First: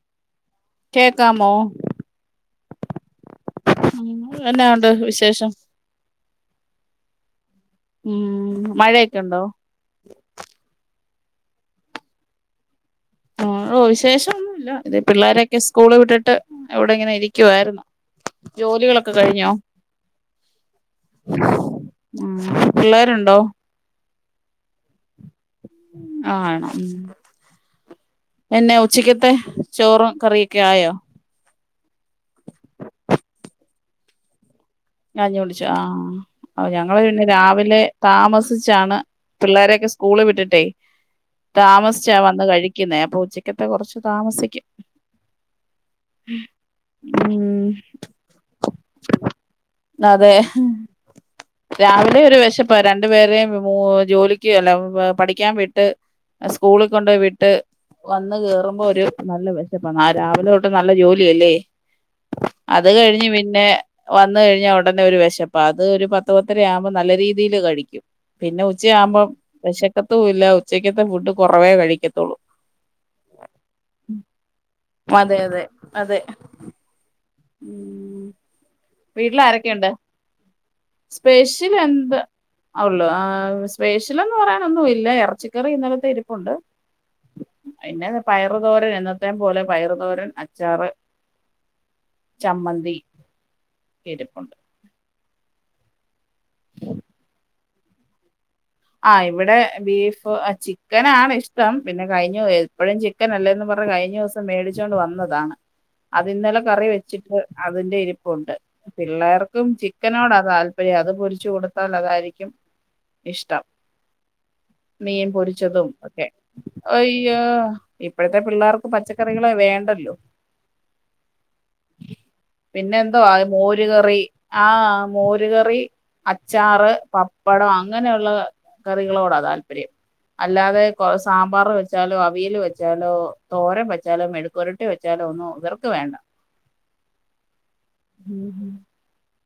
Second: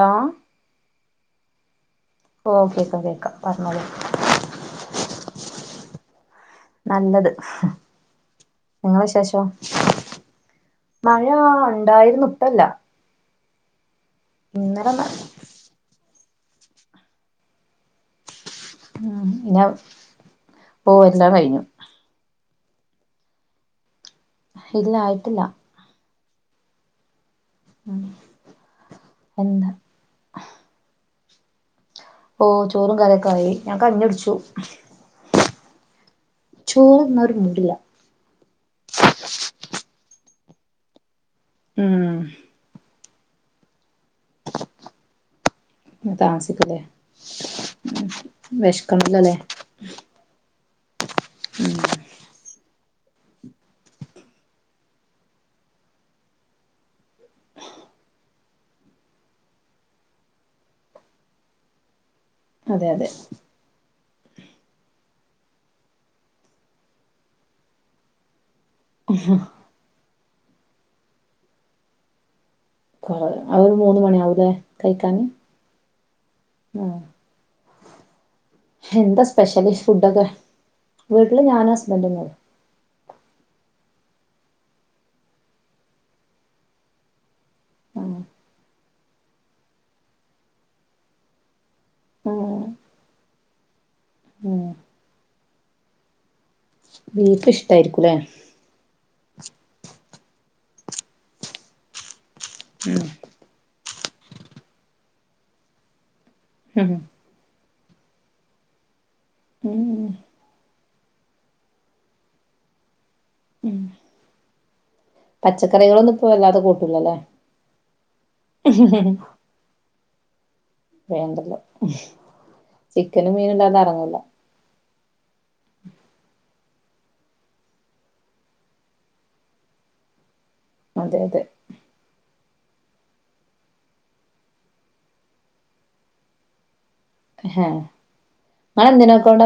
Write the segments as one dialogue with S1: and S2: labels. S1: Law
S2: കേക്കാമോ
S1: ഓ ക്കെക്ക കേക്ക പറഞ്ഞോള്
S2: ഉം എന്നാ ഉണ്ട് വിശേഷം
S1: നല്ലത്
S2: ഉം
S1: നിങ്ങള
S2: മഴയൊക്കെ ഉണ്ടോ
S1: വിശേഷം മഴ ഉണ്ടായിരുന്നു ഇപ്പോൾ ഇല്ല
S2: ആഹ് ഓ വിശേഷംഒന്നുമില്ല ഇത്
S1: ന
S2: പിള്ളോരൊക്കെ സ്കൂള് വിട്ടിട്ട് എവിടെ ഇങ്ങനെ ഇരിക്കുവായിരുന്ന് ജോലികളൊക്കെ
S1: ഉം
S2: കഴിഞ്ഞോ
S1: പിന്നെ ഓ എല്ലാം കഴിഞ്ഞു
S2: ഉ പിള്ളേരുണ്ടോ
S1: ഇല്ല ആയിട്ടില്ല
S2: ആണോ എന്നാ ഉച്ചക്കത്തെ
S1: എന്താ
S2: ചോറും കറി കായയോ
S1: ഓ ചോറും കറിയൊക്കെ ആയി ഞാൻ കഞ്ഞികുടിച്ചു
S2: കഞ്ഞികുടിച്ചോ ആഹ് ഞങ്ങള്
S1: ചോറ് തിന്നാൻ
S2: പിന്നെ
S1: ഒരു മൂടില്ല
S2: രാവിലെ താമസിച്ചാണ് പിള്ളോരെയൊക്കെ സ്കൂള് വിട്ടിട്ടേ
S1: ഉം
S2: താമസിച്ചാ വന്ന് കഴിക്കുന്നേ അപ്പൊ ഉച്ചക്കത്തെ കുറച്ച് താമസിക്കും
S1: താമസിക്കല്ലേ
S2: ഉം
S1: വിഷക്കംല്ലല്ലേ
S2: അതെ രാവിലെ ഒരു വിശപ്പ് ഇപ്പ രണ്ടു പേരേും ജോലിക്ക് അല്ല പഠിക്കാൻ വിട്ട് സ്കൂളിൽ കൊണ്ട്പോയി വിട്ട് വന്ന് കേറുമ്പോ ഒരു നല്ല വിശപ്പആണ് ആ രാവിലെ തൊട്ട് നല്ല ജോലിയല്ലേ
S1: അതെ
S2: അത്
S1: അതെ
S2: കഴിഞ്ഞ് പിന്നെ വന് കഴിഞ്ഞാൽ ഉടനെ ഒരു വിശപ്പ അത് ഒരു പത്ത് പത്തര ആവുമ്പോൾ നല്ല രീതിയിൽ കഴിക്കും പിന്നെ ഉച്ചയാവുമ്പോം വിശക്കത്തും ഇല്ല ഉച്ചക്കത്തെ ഫുഡ് കുറവേ കഴിക്കത്തുള്ളൂ
S1: കൊറ ആഹ ഒരു മൂന്ന് മണിയവുലെ കഴിക്കാന്
S2: അതെ അതെ അതെ
S1: ആഹ
S2: [unintelligible] വീട്ടിൽ
S1: സ്പെഷ്യല്
S2: ആരൊക്കെയുണ്ട്
S1: ഫുഡൊക്കെ വീട്ടില് ഞാനും
S2: സ്പെഷ്യൽ എന്താ
S1: ഹസ്ബൻഡന്നെ ഉള്ളു
S2: ഉള്ളു ആഹ് സ്പെഷ്യൽന്ന് പറയാനൊന്നും ഇല്ല ഇറച്ചിക്കറി ഇന്നലത്തെ ഇരിപ്പുണ്ട്
S1: ആഹ്
S2: പിന്നെ പയറു തോരൻ എന്നത്തേ പോലെ പയറു തോരൻ അച്ചാറ്
S1: ആഹ്
S2: ചമ്മന്തി ഇരിപ്പുണ്ട്
S1: ആഹ് ഇങ്ങക്ക് ഇഷ്ടായിരിക്കൂലേ
S2: ആഹ് ഇവിടെ ബീഫ് ചിക്കന ആണ് ഇഷ്ടം പിന്നെ കഴിഞ്ഞു പോ എപ്പോഴും
S1: ഉം
S2: ചിക്കൻ അല്ലേന്ന് പറഞ്ഞു കഴിഞ്ഞ ദിവസം മേടിച്ചോണ്ട് വന്നതാണ് അത് ഇന്നലെ കറി
S1: ഉം
S2: വെച്ചി അതിന്റെ ഇരിപ്പുണ്ട് പിള്ളേർക്കും
S1: ഉം
S2: ചിക്കനോട താല്പ അത് പൊരിച്ചു കൊടുത്താൽ അതായിരിക്കും ഇഷ്ടം
S1: ഉം
S2: മീൻ പൊരിച്ചതും
S1: പച്ചക്കറികളൊന്നും
S2: ഒക്കെ
S1: ഇപ്പോ വല്ലാതെ കൂട്ടൂലല്ലേ
S2: ഇയോ ഇപ്പോഴത്തെ പിള്ളേർക്ക് പച്ചക്കറികൾ വേണ്ടല്ലോ
S1: വേണ്ടല്ലോ
S2: പിന്നെ എന്തോ അ
S1: ചിക്കനും മീനും ഇല്ലാതെ
S2: മോര്
S1: എറങ്ങൂല
S2: കറി ആഹ മോരുകറി അച്ചാറ് പപ്പടം അങ്ങനെയുള്ളത് കറികളോടാ താല്പര്യം അല്ലാതെ കൊ
S1: അതെ അതെ
S2: സാമ്പാർ വെ വെച്ചാലോ അവിയൽ വെച്ചാലോ തോര വെച്ചാലോ മെടുക്കുരട്ടി വെച്ചാലോ ഒന്നും ഇവർക്ക് വേണ്ട [unintelligible]
S1: ഹ നിങ്ങെന്തിനൊക്കണ്ട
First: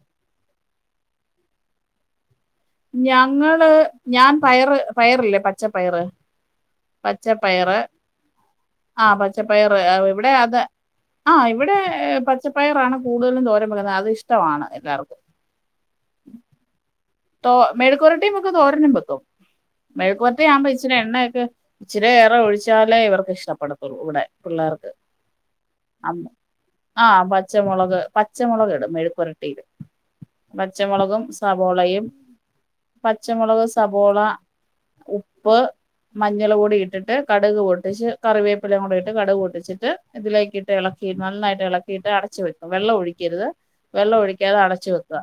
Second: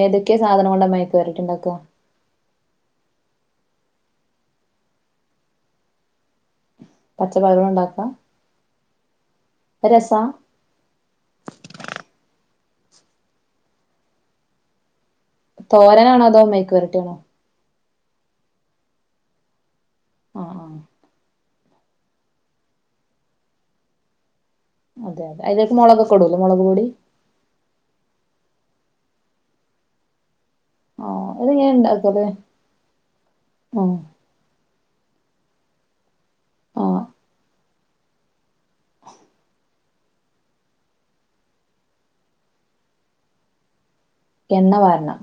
S1: ഏതൊക്കെ സാധനം കൊണ്ട മെഴുക്കുപുരട്ടി ഉണ്ടാക്കുക
S2: ഞങ്ങള്, ഞാൻ പയറ് പയറില്ലേ പച്ചപ്പയറ്?
S1: പച്ചപ്പയറ് കൊണ്ടാ ആക്കാ?
S2: ആഹ് പച്ചപ്പയർ. ഇവിടെ അത് ആഹ് ഇവിടെ പച്ചപ്പയറാണ് കൂടുതലും തോരം വക്കുന്നത്. അത് ഇഷ്ടമാണ് എല്ലാവർക്കും.
S1: തോരനാണോ അതോ മെഴുക്കു വരട്ടിയാണോ?
S2: തോ, മെഴുക്കുവരട്ടിയും വെക്കും തോരനും വെക്കും. മെഴുക്കുവരട്ടി
S1: ആഹ്
S2: ആവുമ്പോ ഇച്ചിരി
S1: ആഹ്
S2: എണ്ണയൊക്കെ ഇച്ചിരിയേറെ ഒഴിച്ചാലേ ഇവർക്ക് ഇഷ്ടപ്പെടത്തുള്ളൂ ഇവിടെ പിള്ളേർക്ക്.
S1: അതെ അതെ അതിലേക്ക് മുളകൊക്കെ ഇടൂല്ലെ, മുളക് പൊടി?
S2: ആഹ് പച്ചമുളക്, പച്ചമുളക് ഇടും മെഴുക്ക് വരട്ടിയില്. പച്ചമുളകും
S1: ആഹ് അതെങ്ങനെ
S2: സവോളയും
S1: ഇണ്ടാക്കല്
S2: പച്ചമുളക്
S1: ആഹ്
S2: സബോള ഉപ്പ് മഞ്ഞള് പൊടി
S1: ആഹ്
S2: ഇട്ടിട്ട് കടുക് പൊട്ടിച്ച് കറിവേപ്പിലേം കൂടി ഇട്ട് കടുക് പൊട്ടിച്ചിട്ട്, ഇതിലേക്കിട്ട് ഇളക്കി നന്നായിട്ട് ഇളക്കിയിട്ട് അടച്ചു വെക്കും. വെള്ളം ഒഴിക്കരുത്. വെള്ളം ഒഴിക്കാതെ
S1: എണ്ണ
S2: അടച്ചു
S1: വാരണം
S2: വെക്കുക.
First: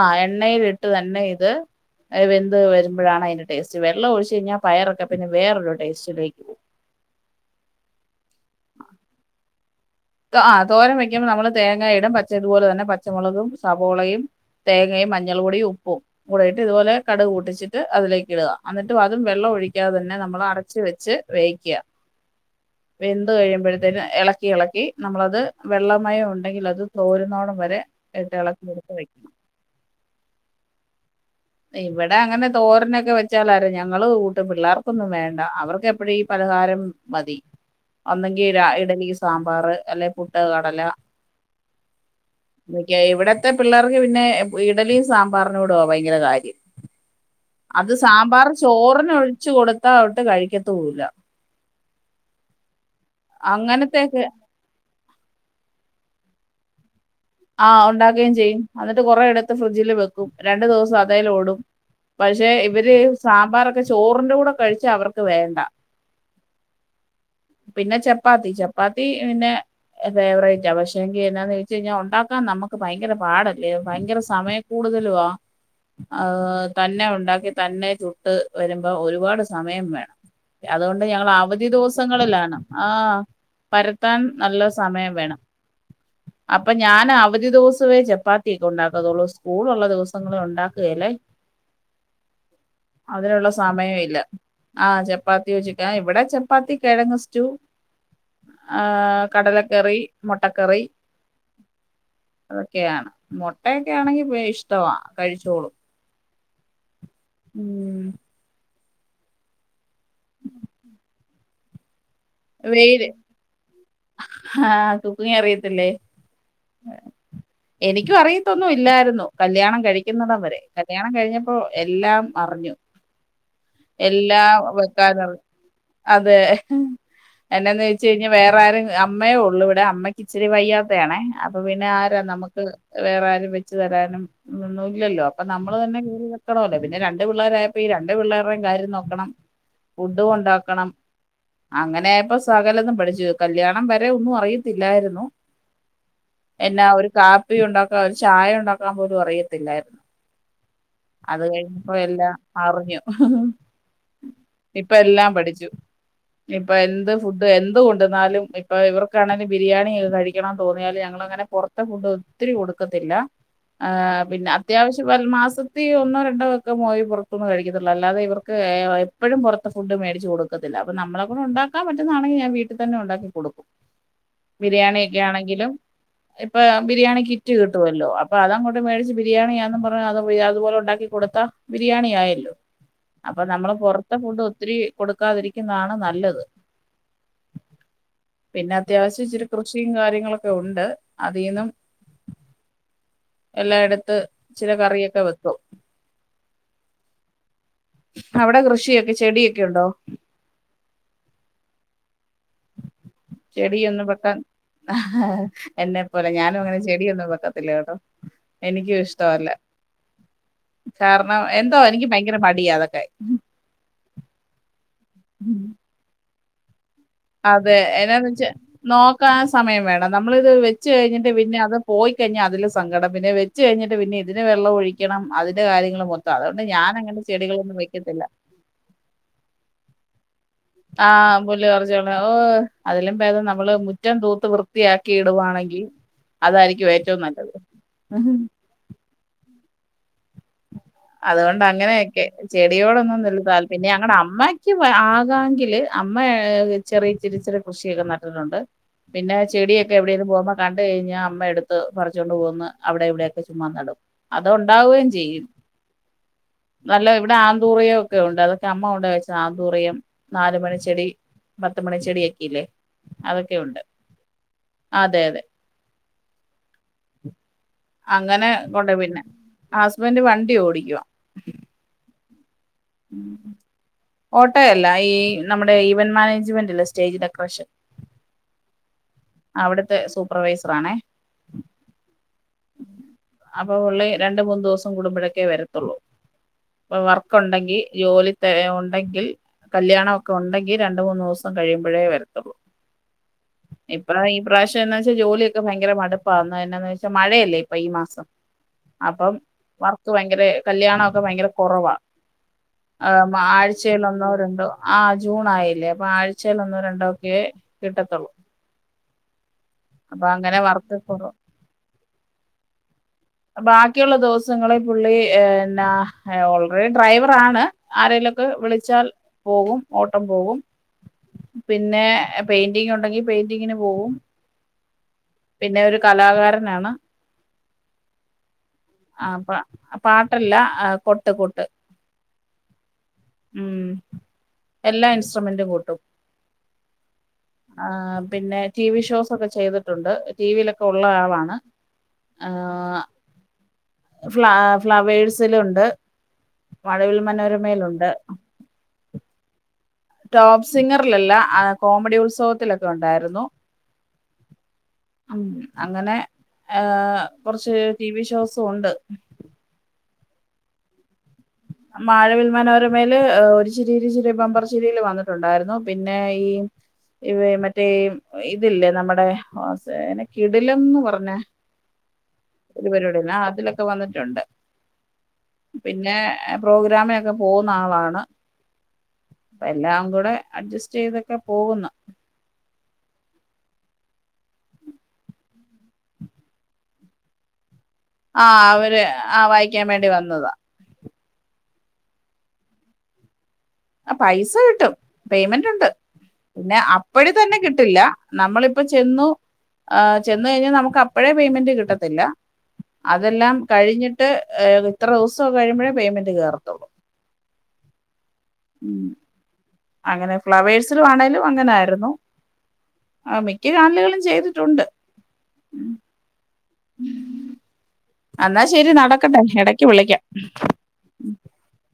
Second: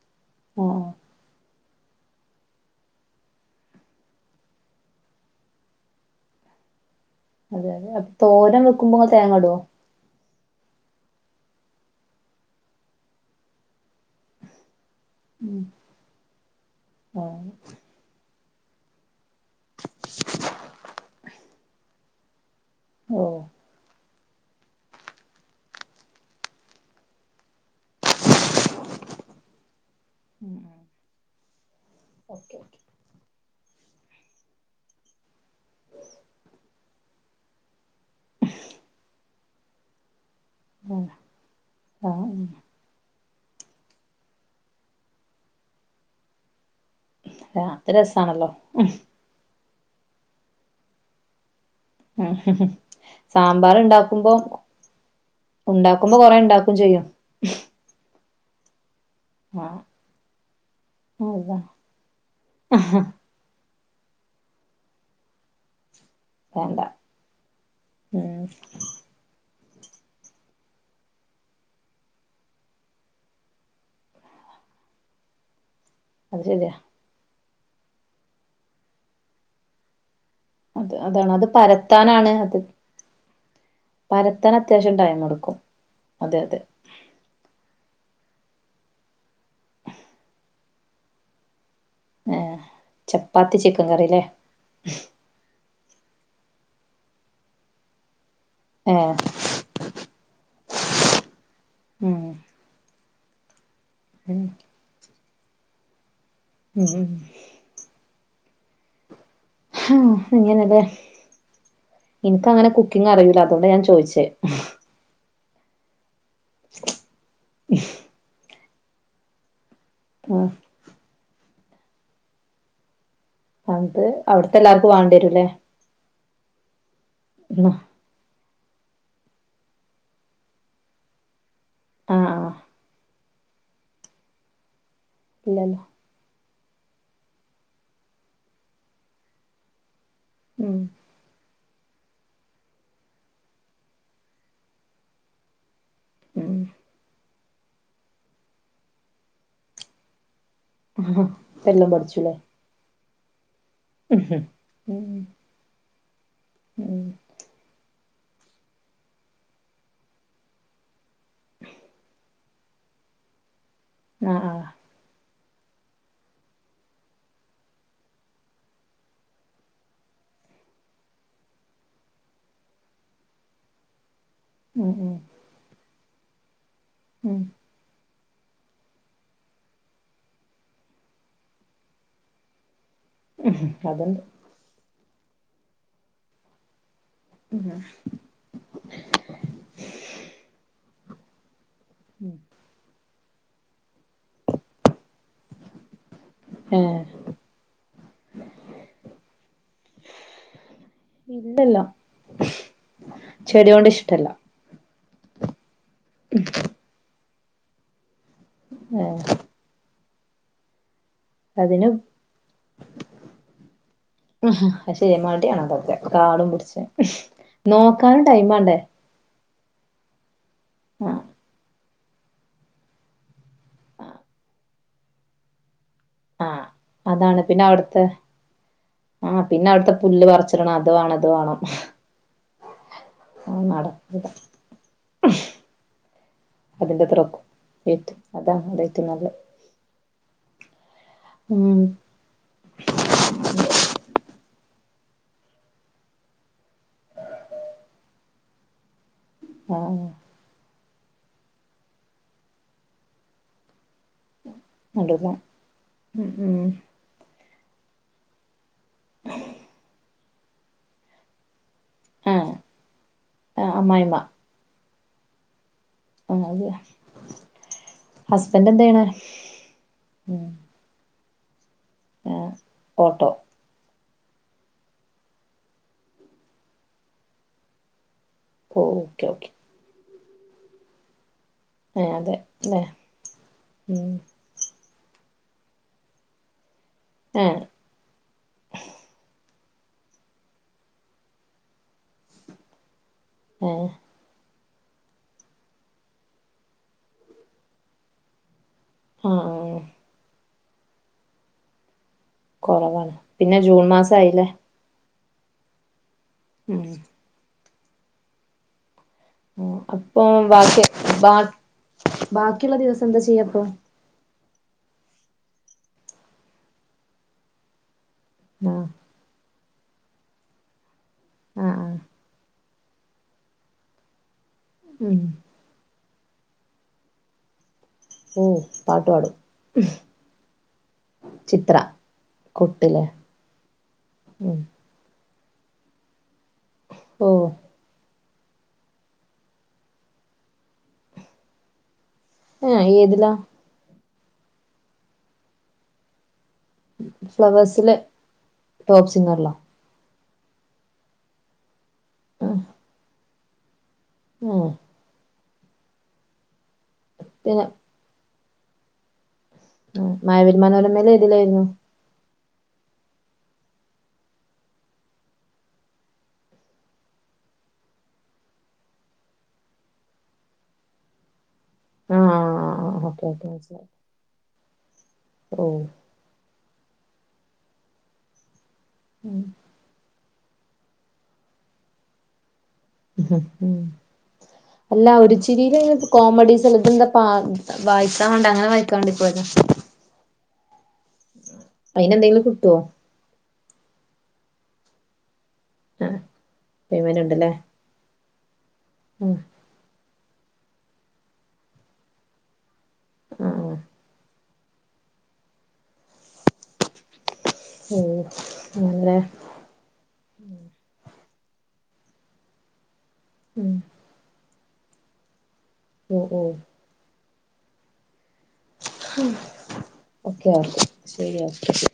S2: ആഹ് എണ്ണയിലിട്ട്
S1: ആഹ്
S2: തന്നെ ഇത് വെന്ത് വരുമ്പഴാണ് അതിന്റെ ടേസ്റ്റ്. വെള്ളം ഒഴിച്ച് കഴിഞ്ഞാൽ പയറൊക്കെ പിന്നെ വേറൊരു ടേസ്റ്റിലേക്ക് പോവും.
S1: അതെ അതെ. അഹ് തോരൻ വെക്കുമ്പോ തേങ്ങ ഇടുവോ?
S2: ആഹ് തോരൻ വെക്കുമ്പോ നമ്മള് തേങ്ങ ഇടും. പച്ച ഇതുപോലെ തന്നെ പച്ചമുളകും സവോളയും തേങ്ങയും മഞ്ഞൾ
S1: ഉം
S2: പൊടിയും ഉപ്പും കൂടെ ഇട്ട് ഇതുപോലെ കടുക്
S1: ആഹ്
S2: പൊട്ടിച്ചിട്ട് അതിലേക്ക് ഇടുക. എന്നിട്ട് അതും വെള്ളം ഒഴിക്കാതെ തന്നെ നമ്മൾ അടച്ച് വെച്ച് വേവിക്കുക. വെന്ത്
S1: ഓഹ്
S2: കഴിയുമ്പഴത്തേന് ഇളക്കി ഇളക്കി നമ്മളത് വെള്ളമയം ഉണ്ടെങ്കിൽ അത് തോരുന്നോളം വരെ ഇട്ട് ഇളക്കി എടുത്ത് വയ്ക്കണം.
S1: ഉം. ഉം
S2: ഇവടെ അങ്ങനെ
S1: ഓക്കെ ഓക്കെ
S2: തോരനൊക്കെ വെ ച്ചാലാര്, ഞങ്ങള് കൂട്ടും. പിള്ളേർക്കൊന്നും വേണ്ട. അവർക്കെപ്പഴും ഈ പലഹാരം മതി. ഒന്നെങ്കി രാ, ഇഡ്ഡലി, സാമ്പാർ. അല്ലെങ്കി പുട്ട് കടല
S1: ഉം ആഹ്
S2: ഒക്കെയാ. ഇവിടത്തെ പിള്ളേർക്ക് പിന്നെ ഇഡ്ഡലിയും സാമ്പാറിനോടുവാ ഭയങ്കര കാര്യം. അത്
S1: രാത്രി
S2: സാമ്പാർ
S1: രസാണല്ലോ
S2: ചോറിനൊഴിച്ചു കൊടുത്താ അതൊട്ട് കഴിക്കത്തു ഇല്ല.
S1: സാമ്പാർ
S2: അങ്ങനത്തെയൊക്കെ
S1: ഉണ്ടാക്കുമ്പോ ഉണ്ടാക്കുമ്പോ കൊറെ ഉണ്ടാക്കും ചെയ്യും.
S2: ആഹ് ഉണ്ടാക്കുകയും ചെയ്യും. എന്നിട്ട് കൊറെ എടു ത്ത്
S1: ആഹ്
S2: ഫ്രിഡ്ജില് വെക്കും. രണ്ടു ദിവസം
S1: അതാ
S2: അതേലോടും. പക്ഷെ ഇവര് സാമ്പാറൊക്കെ ചോറിന്റെ കൂടെ കഴിച്ചാ അവർക്ക് വേണ്ട.
S1: വേണ്ട
S2: പിന്നെ
S1: ഉം
S2: ചപ്പാത്തി, ചപ്പാ ത്തി പിന്നെ ഫേവറേറ്റാ. പക്ഷെങ്കി എന്നാന്ന് ചോദിച്ച് കഴിഞ്ഞാ ഉണ് ണ്ടാക്കാൻ നമുക്ക് ഭയങ്കര പാടല്ലേ ഭയങ്കര സമയക്കൂടുതലുവാ.
S1: അത്
S2: ഈഹ്
S1: ശരിയാ
S2: തന്നെ ഉണ്ടാക്കി തന്നെ ചുട്ട് വരുമ്പോ ഒരുപാട് സമയം വേണം.
S1: അത്
S2: അതുകൊണ്ട്
S1: അതാണ്
S2: ഞങ്ങള്
S1: അത്
S2: അവധി
S1: പരത്താനാണ്
S2: ദിവസങ്ങളിലാണ്.
S1: അത്
S2: ആഹ്. പരത്താൻ നല്ല സമയം വേണം.
S1: അതെയതെ.
S2: അപ്പൊ ഞാൻ അവധി ദിവസമേ ചപ്പാത്തിയൊക്കെ ഉണ്ടാക്കത്തുള്ളൂ. സ്കൂളുള്ള ദിവസങ്ങളിൽ ഉണ്ടാക്കുകേലേ.
S1: ഏഹ്
S2: അതിനുള്ള
S1: ചപ്പാത്തി ചിക്കൻ
S2: സമയം ഇല്ല.
S1: കറില്ലേ
S2: ആഹ് ചപ് പ്പാത്തിയൊ ചിക്കനോ. ഇവിടെ ചപ്പാത്തി കിഴങ്ങ്‌ സ്റ്റൂ,
S1: ഏഹ്
S2: ഈഹ് കടലക്കറി മുട്ടക്കറി
S1: ഉം.
S2: അതൊക്കെയാണ്. മുട്ടയൊക്കെ ആണെങ്കി
S1: ഉം
S2: ഇഷ്ടവാ. കഴിച്ചോളും.
S1: ഉം ഉം.
S2: ഉം
S1: ആ ഇങ്ങനെല്ലേ എനിക്ക്‌ അങ്ങനെ
S2: വെയില്
S1: കുക്കിങ് അറിയൂല്ല അതുകൊണ്ട് ഞാൻ ചോയിച്ചേ
S2: നീ അറിയത്തില്ലേ എനിക്കും അറിയത്തൊന്നും ഇല്ലായിരുന്നു കല്യാണം കഴി - ക്കുന്നടം
S1: ഉം
S2: വരെ കല്യാണം കഴിഞ്ഞപ്പോ എല്ലാം അറിഞ്ഞു
S1: അത്
S2: എല്ലാം
S1: അവിടുത്തെ എല്ലാർക്കും വേണ്ടി
S2: വെക്കാനുള്ള
S1: വരൂല്ലേ
S2: അതെ എന്നാന്ന്- വെച്ച് കഴിഞാ വേറെ ആരും അമ്മയേ ഉള്ളൂ ഇവിടെ അമ്മയ്ക്ക് ഇച്ചിരി വയ്യാത്ത ആണേ അപ്പൊ പിന്നെ ആരാ
S1: ആഹ് ആഹ്
S2: നമുക്ക്- വേറെ ആരും വെച്ചു തരാനും ഒന്നും ഇല്ലല്ലോ അപ്പൊ നമ്മള്
S1: ഇല്ലല്ലോ
S2: തന്നെ കയറി വെക്കണല്ലോ പിന്നെ രണ്ട് പിള്ളേരായപ്പോ ഈ രണ്ട് പിള്ളേരുടെയും കാര്യം നോക്കണം ഫുഡും
S1: ഉം
S2: ഒണ്ടാക്കണം അങ്ങനെയായപ്പോ സകലതും പഠിച്ചു കല്യാണം വരെ ഒന്നും അറിയത്തില്ലായിരുന്നു
S1: ഉം
S2: എന്നാ ഒരു കാപ്പി ഉണ്ടാക്കാൻ ഒരു ചായ ഉണ്ടാക്കാൻ പോലും അറിയത്തില്ലായിരുന്നു
S1: ആഹ്
S2: അത്
S1: ഇപ്പെല്ലാം
S2: കഴിഞ്ഞപ്പോ
S1: പഠിച്ചുല്ലേ
S2: എല്ലാം അറിഞ്ഞു ഇപ്പ
S1: ഉം
S2: എല്ലാം പഠിച്ചു ഇനി ഇപ്പൊ
S1: ഉം
S2: എന്ത് ഫുഡ് - എന്തുകൊണ്ടു വന്നാലും ഇപ്പ ഇവർക്കാണെലും ബിരിയാണി കഴിക്കണന്ന് തോന്നിയാല് ഞങ്ങള് അങ്ങനെ പൊറത്ത് - റത്തെ ഫുഡ് ഒത്തിരി കൊടുക്കത്തില്ല
S1: ആഹ്
S2: പിന്നെ
S1: ആഹ്
S2: അത്യാവശ്യം മാസം- ത്തി ഒന്നോ രണ്ടോ വെട്ടം പോയി പൊറത്തൊന്നും കഴിക്കത്തുള്ളൂ അല്ലാതെ ഇവക്ക് എപ്പോഴും പൊറത്തെ ഫുഡ് മേടിച്ച് കൊടുക്കത്തില്ല അപ്പ നമ്മളെ കൊണ്ട് ഒണ്ടാക്കൻ പറ്റുന്നതാണെങ്കി ഞാൻ വീട്ടിൽ തന്നെ ഒണ്ടാക്കി കൊടുക്കും
S1: ഉം
S2: ബിരിയാണി
S1: ഉം
S2: ഒക്കെ ആണെങ്കിലും ഇപ്പൊ ബിരിയാണി
S1: ഉം
S2: കിറ്റ് കിട്ടും കിട്ടുമല്ലോ അപ്പൊ അതങ്ങോട്ട് മേടിച്ച് ബിരിയാണിയാണെന്നും പറഞ്ഞാ അതുപോലെ ഒണ്ടാക്കി കൊടുത്താ ബിരിയാണി ആയല്ലോ അപ്പൊ നമ്മള് പൊറത്തെ
S1: അതുണ്ട്
S2: ഫുഡ് ഒത്തിരി കൊടുക്കാതിരിക്കുന്നതാണ് നല്ലത്
S1: ഉം
S2: പിന്നെ അത്യാവശ്യം ഇച്ചിരി കൃഷിയും കാര്യങ്ങളൊക്കെ ഒണ്ട് അതിന്നും-
S1: ഉം
S2: എല്ലാം എടുത്ത് ഇച്ചിരെ കറിയൊക്കെ വെക്കും
S1: ഏയെ
S2: അവിടെ കൃഷിയൊക്കെ ചെടിയൊക്കെ ഒണ്ടോ
S1: ഇല്ല ഇല്ല
S2: ചെടിയൊന്നും വെക്കാൻ എന്നെ പോലെ ഞാനും അങ്ങനെ ചെടിയൊന്നും വെക്കത്തില്ല കേട്ടോ എനിക്കും
S1: ഏഹ്
S2: ഇഷ്ടമല്ല കാരണം എന്തോ
S1: അതിന്
S2: എനിക്ക് ഭയങ്കര മടിയാ അതൊക്കെ
S1: അത് ശരിയാ മടിയാണ് അതൊക്കെ കാടും പിടിച്ച്
S2: അതെ
S1: നോക്കാനും
S2: എന്നാന്ന് വെച്ചാ
S1: ടൈമ് വേണ്ടെ
S2: നോക്കാൻ സമയം വേണം നമ്മളിത് വെച്ച്
S1: ആഹ്
S2: കഴിഞ്ഞിട്ട് പിന്നെ അത്- പോയിക്കഴിഞ്ഞാൽ അതില് സങ്കടം പിന്നെ വെച്ച് കഴിഞ്ഞിട്ട് പിന്നെ ഇതിന് വെള്ളം ഒഴിക്കണം അതിന്റെ കാര്യങ്ങളും മൊ - അതുകൊണ്ട്
S1: ആഹ്
S2: ഞാനങ്ങെനെ ചെടികളൊന്നും വെക്കത്തില്ല
S1: ആ പിന്നെ അവിടത്തെ പുല്ല് പറിച്ച് -
S2: ആഹ് പുല്ല് പറിച്ചോണ്ട് ഓ അതിലും ഭേതം
S1: അതൊന്നും
S2: നമ്മള് മുറ്റം
S1: നടക്കൂല
S2: തൂത്ത് വൃ - വൃത്തിയാക്കി ഇടുവാണെങ്കിൽ അതായിരിക്കും
S1: അതിന്റെ
S2: ഏറ്റവും നല്ലത്
S1: ഇതിനന്നല്ലേ [unintelligible]
S2: അതുകൊണ്ട്
S1: ഉം
S2: അങ്ങനെ- എനിക്ക് ചെടിയോടൊന്നും വല്ലിയ താൽപ്പര്യം ഇല്ല പിന്നെ ഞങ്ങടെ അമ്മയ്ക്ക് ആകാകില് അമ്മ- ചെറിയ ഇച്ചിരെ ഇച്ചിരെ കൃഷിയൊക്കെ നട്ടിട്ടുണ്ട് പിന്നെ- ചെടിയൊക്കെ
S1: ആഹ്
S2: എവിടെലും പോവുമ്പോ കണ്ട് കഴിഞ്ഞാ അമ്മ എടുത്ത് പറിച്ചുകൊണ്ട് പോന്ന് അവിടെ ഇവിടെയൊക്കെ ചുമ്മാ നടും. അത് ഉണ്ടാവുകയും
S1: നടൂല
S2: ചെയ്യും.
S1: ഉം ഉം
S2: നല്ലത് ഇവിടെ ആന്തൂറിയം ഒക്കെ ഒണ്ട് അതൊക്കെ അമ്മ കൊണ്ട് വെച്ചതാ ആന്തൂറിയം നാല് മണിച്ചെടി. പത്ത് മണി
S1: ആഹ്
S2: ചെടിയൊക്കില്ലേ അതൊക്കെ ഒണ്ട്
S1: അമ്മായിമ്മ
S2: അതെ അതെ.
S1: [unintelligible]
S2: അങ്ങനെ
S1: ഹസ്ബൻഡ് എന്ത്
S2: കൊണ്ട് പോയി
S1: ചെയ്യണ്
S2: പിന്നെ, ഹസ്ബൻഡ് വണ്ടി ഓടിക്കുവാ.
S1: ഏഹ് ഓട്ടോ.
S2: ഓട്ടോയല്ല ഈ നമ്മുടെ ഈവന്റ് മാനേജ്മെന്റില്ലേ സ്റ്റേജ് ഡെക്കറേഷൻ.
S1: ഓഹ് ഓക്കെ ഓക്കെ.
S2: അവിടുത്തെ സൂപ്പർവൈസറാണേ.
S1: ആഹ് അതെ അല്ലെ
S2: അപ്പൊ പുള്ളി
S1: ഉം
S2: രണ്ട് മൂന്ന് ദിവസം കൂടുമ്പോഴൊക്കെ വരതൊള്ളൂ. അപ്പൊ വർക്
S1: ആഹ്
S2: ഉണ്ടെങ്കിൽ ജോലി ഉണ്ടെങ്കിൽ കല്യാണം ഒക്കെ ഉണ്ടെങ്കിൽ രണ്ട് മൂന്ന് ദിവസം കഴിയുമ്പഴേ വരതൊള്ളൂ.
S1: ഏഹ്
S2: അപ്പൊ ഈ പ്രാവശ്യം എന്നാ വെച്ചാൽ ജോലിയൊക്കെ ഭയങ്കര മടുപ്പാണ്, എന്താന്ന് വെച്ചാൽ മഴയല്ലേ ഇപ്പൊ ഈ മാസം. അപ്പൊ
S1: ആഹ്
S2: വർക്ക് ഭയങ്കര കല്യാണൊക്കെ ഭയങ്കര കൊറവാ.
S1: കൊറവാണ്
S2: ഏഹ്
S1: പിന്നെ ജൂൺ
S2: ആഴ്ചയിൽ
S1: മാസം ആയില്ലേ
S2: ഒന്നോരണ്ടോ. ആഹ് ജൂൺ ആയില്ലേ, അപ്പൊ ആഴ്ചയിലൊന്നോ
S1: ഉം
S2: രണ്ടോ ഒക്കെ കിട്ടത്തൊള്ളൂ.
S1: അപ്പൊ
S2: അങ്ങനെ
S1: ബാക്കി
S2: വർക്ക്
S1: ബാ
S2: കുറവ്
S1: ബാക്കിയുള്ള ദിവസം എന്താ ചെയ്യ അപ്പൊ?
S2: ബാക്കിയുള്ള ദിവസങ്ങളിൽ പുള്ളി ഏഹ് എന്നാ, ഓൾറെഡി ഡ്രൈവർ ആണ് ആരെലും
S1: ആഹ്
S2: വിളിച്ചാൽ പോകും ഓട്ടം പോകും,
S1: ആഹ് ആഹ്
S2: പിന്നെ പെയിന്റിങ്ങുണ്ടെങ്കി പെയിന്റിങ്ങിന് പോകും.
S1: ഉം
S2: പിന്നെ ഒരു കലാകാരനാണ്.
S1: ഉം.
S2: ആഹ് പ പാട്ടല്ല ഏഹ് കൊട്ട് കൊട്ട്.
S1: കൊട്ട് ലേ.
S2: ഉം, എല്ലാ ഇൻസ്ട്ട്രുമെന്റും കൊട്ടും.
S1: ഓഹ്.
S2: ആഹ്, പിന്നെ ടി വി ഷോസ് ഒക്കെ ചെയ്തിട്ടുണ്ട് ടിവിയിലൊക്കെ ഉള്ള ആളാണ്.
S1: ആഹ് ഏതിലാ?
S2: ഫ്ലാ ഫ്ലവേഴ്സിലുണ്ട്. മഴവിൽ
S1: ഫ്ലവേഴ്സില്
S2: മനോരമയിലുണ്ട്
S1: ടോപ് സിംഗറിലോ?
S2: ടോപ്പ് സിംഗറിലല്ല ആ കോമഡി ഉത്സവത്തിലൊക്കെ ഉണ്ടായിരുന്നു.
S1: ഉം.
S2: ഉം അങ്ങനെ ഏഹ്
S1: പിന്നെ
S2: കുറച്ച് ടിവി ഷോസും ഉണ്ട്.
S1: മഴവിൽ മനോരമയിലേതിലായിരുന്നു?
S2: മഴവിൽ മനോരമയിൽ ഒരു ചിരി ഇരു ചിരി ബമ്പർച്ചിരിയിൽ വന്നിട്ടുണ്ടായിരുന്നു, പിന്നെ ഈ ഇവ മറ്റേ ഇതില്ലേ നമ്മുടെ [unintelligible] കിടിലംന്ന് പറഞ്ഞ
S1: ആഹ്.
S2: ഒരു
S1: ഓക്കെ
S2: പരിപാടില്ലെ, ആഹ്
S1: ഓക്കെ
S2: അതിലൊക്കെ
S1: മനസ്സിലായി
S2: വന്നിട്ടുണ്ട്
S1: ഓഹ്
S2: പിന്നെ പ്രോഗ്രാമിനൊക്കെ പോകുന്ന ആളാണ്.
S1: ഉം
S2: അപ്പ എല്ലാം കൂടെ അഡ്ജസ്റ്റ് ചെയ്തൊക്കെ പോകുന്നു.
S1: ഹ്ം ഹ്ം അല്ല ഒരു ചിരിയില് കോമഡീസല്ലേ ഇത് എന്താ വായിക്കാണ്ട് അങ്ങനെ വായിക്കാണ്ടിപ്പോയതാ.
S2: ക്കാൻ വേണ്ടി വന്നതാ.
S1: അയിനെ എന്തെങ്കിലും കിട്ടോ?
S2: ആഹ് പൈസ കിട്ടും പേയ്മെന്റ് ഉണ്ട്.
S1: ആഹ്
S2: പിന്നെ
S1: പേയ്മെന്റ്
S2: അപ്പഴ്
S1: ഉണ്ടല്ലേ
S2: തന്നെ കിട്ടില്ല നമ്മളിപ്പൊ ചെന്നു.
S1: ഉം
S2: ആ ചെന്ന് കഴിഞ്ഞാ നമുക്ക് അപ്പഴേ പേയ്മെന്റ് കിട്ടത്തില്ല. അതെല്ലാം
S1: ആഹ്
S2: കഴിഞ്ഞിട്ട്. ഏഹ്, ഇത്ര ദിവസം കഴിയുമ്പഴേ പേയ്മെന്റ് കയറത്തൊള്ളൂ.
S1: ഉം ആണ്
S2: ഉം
S1: ലേ.
S2: അങ്ങനെ ഫ്ലവേഴ്സിൽ വേണെലും അങ്ങനെ ആരുന്നു. മിക്ക
S1: ഉം
S2: ചാനലുകളിലും ചെയ്തു. റ്റുണ്ട്. ഉം
S1: ഉ, ഉ.
S2: എന്നാ ശെരി നടക്കട്ടെ, എടക്ക് വിളിക്കാം.
S1: ശരിയാ [unintelligible]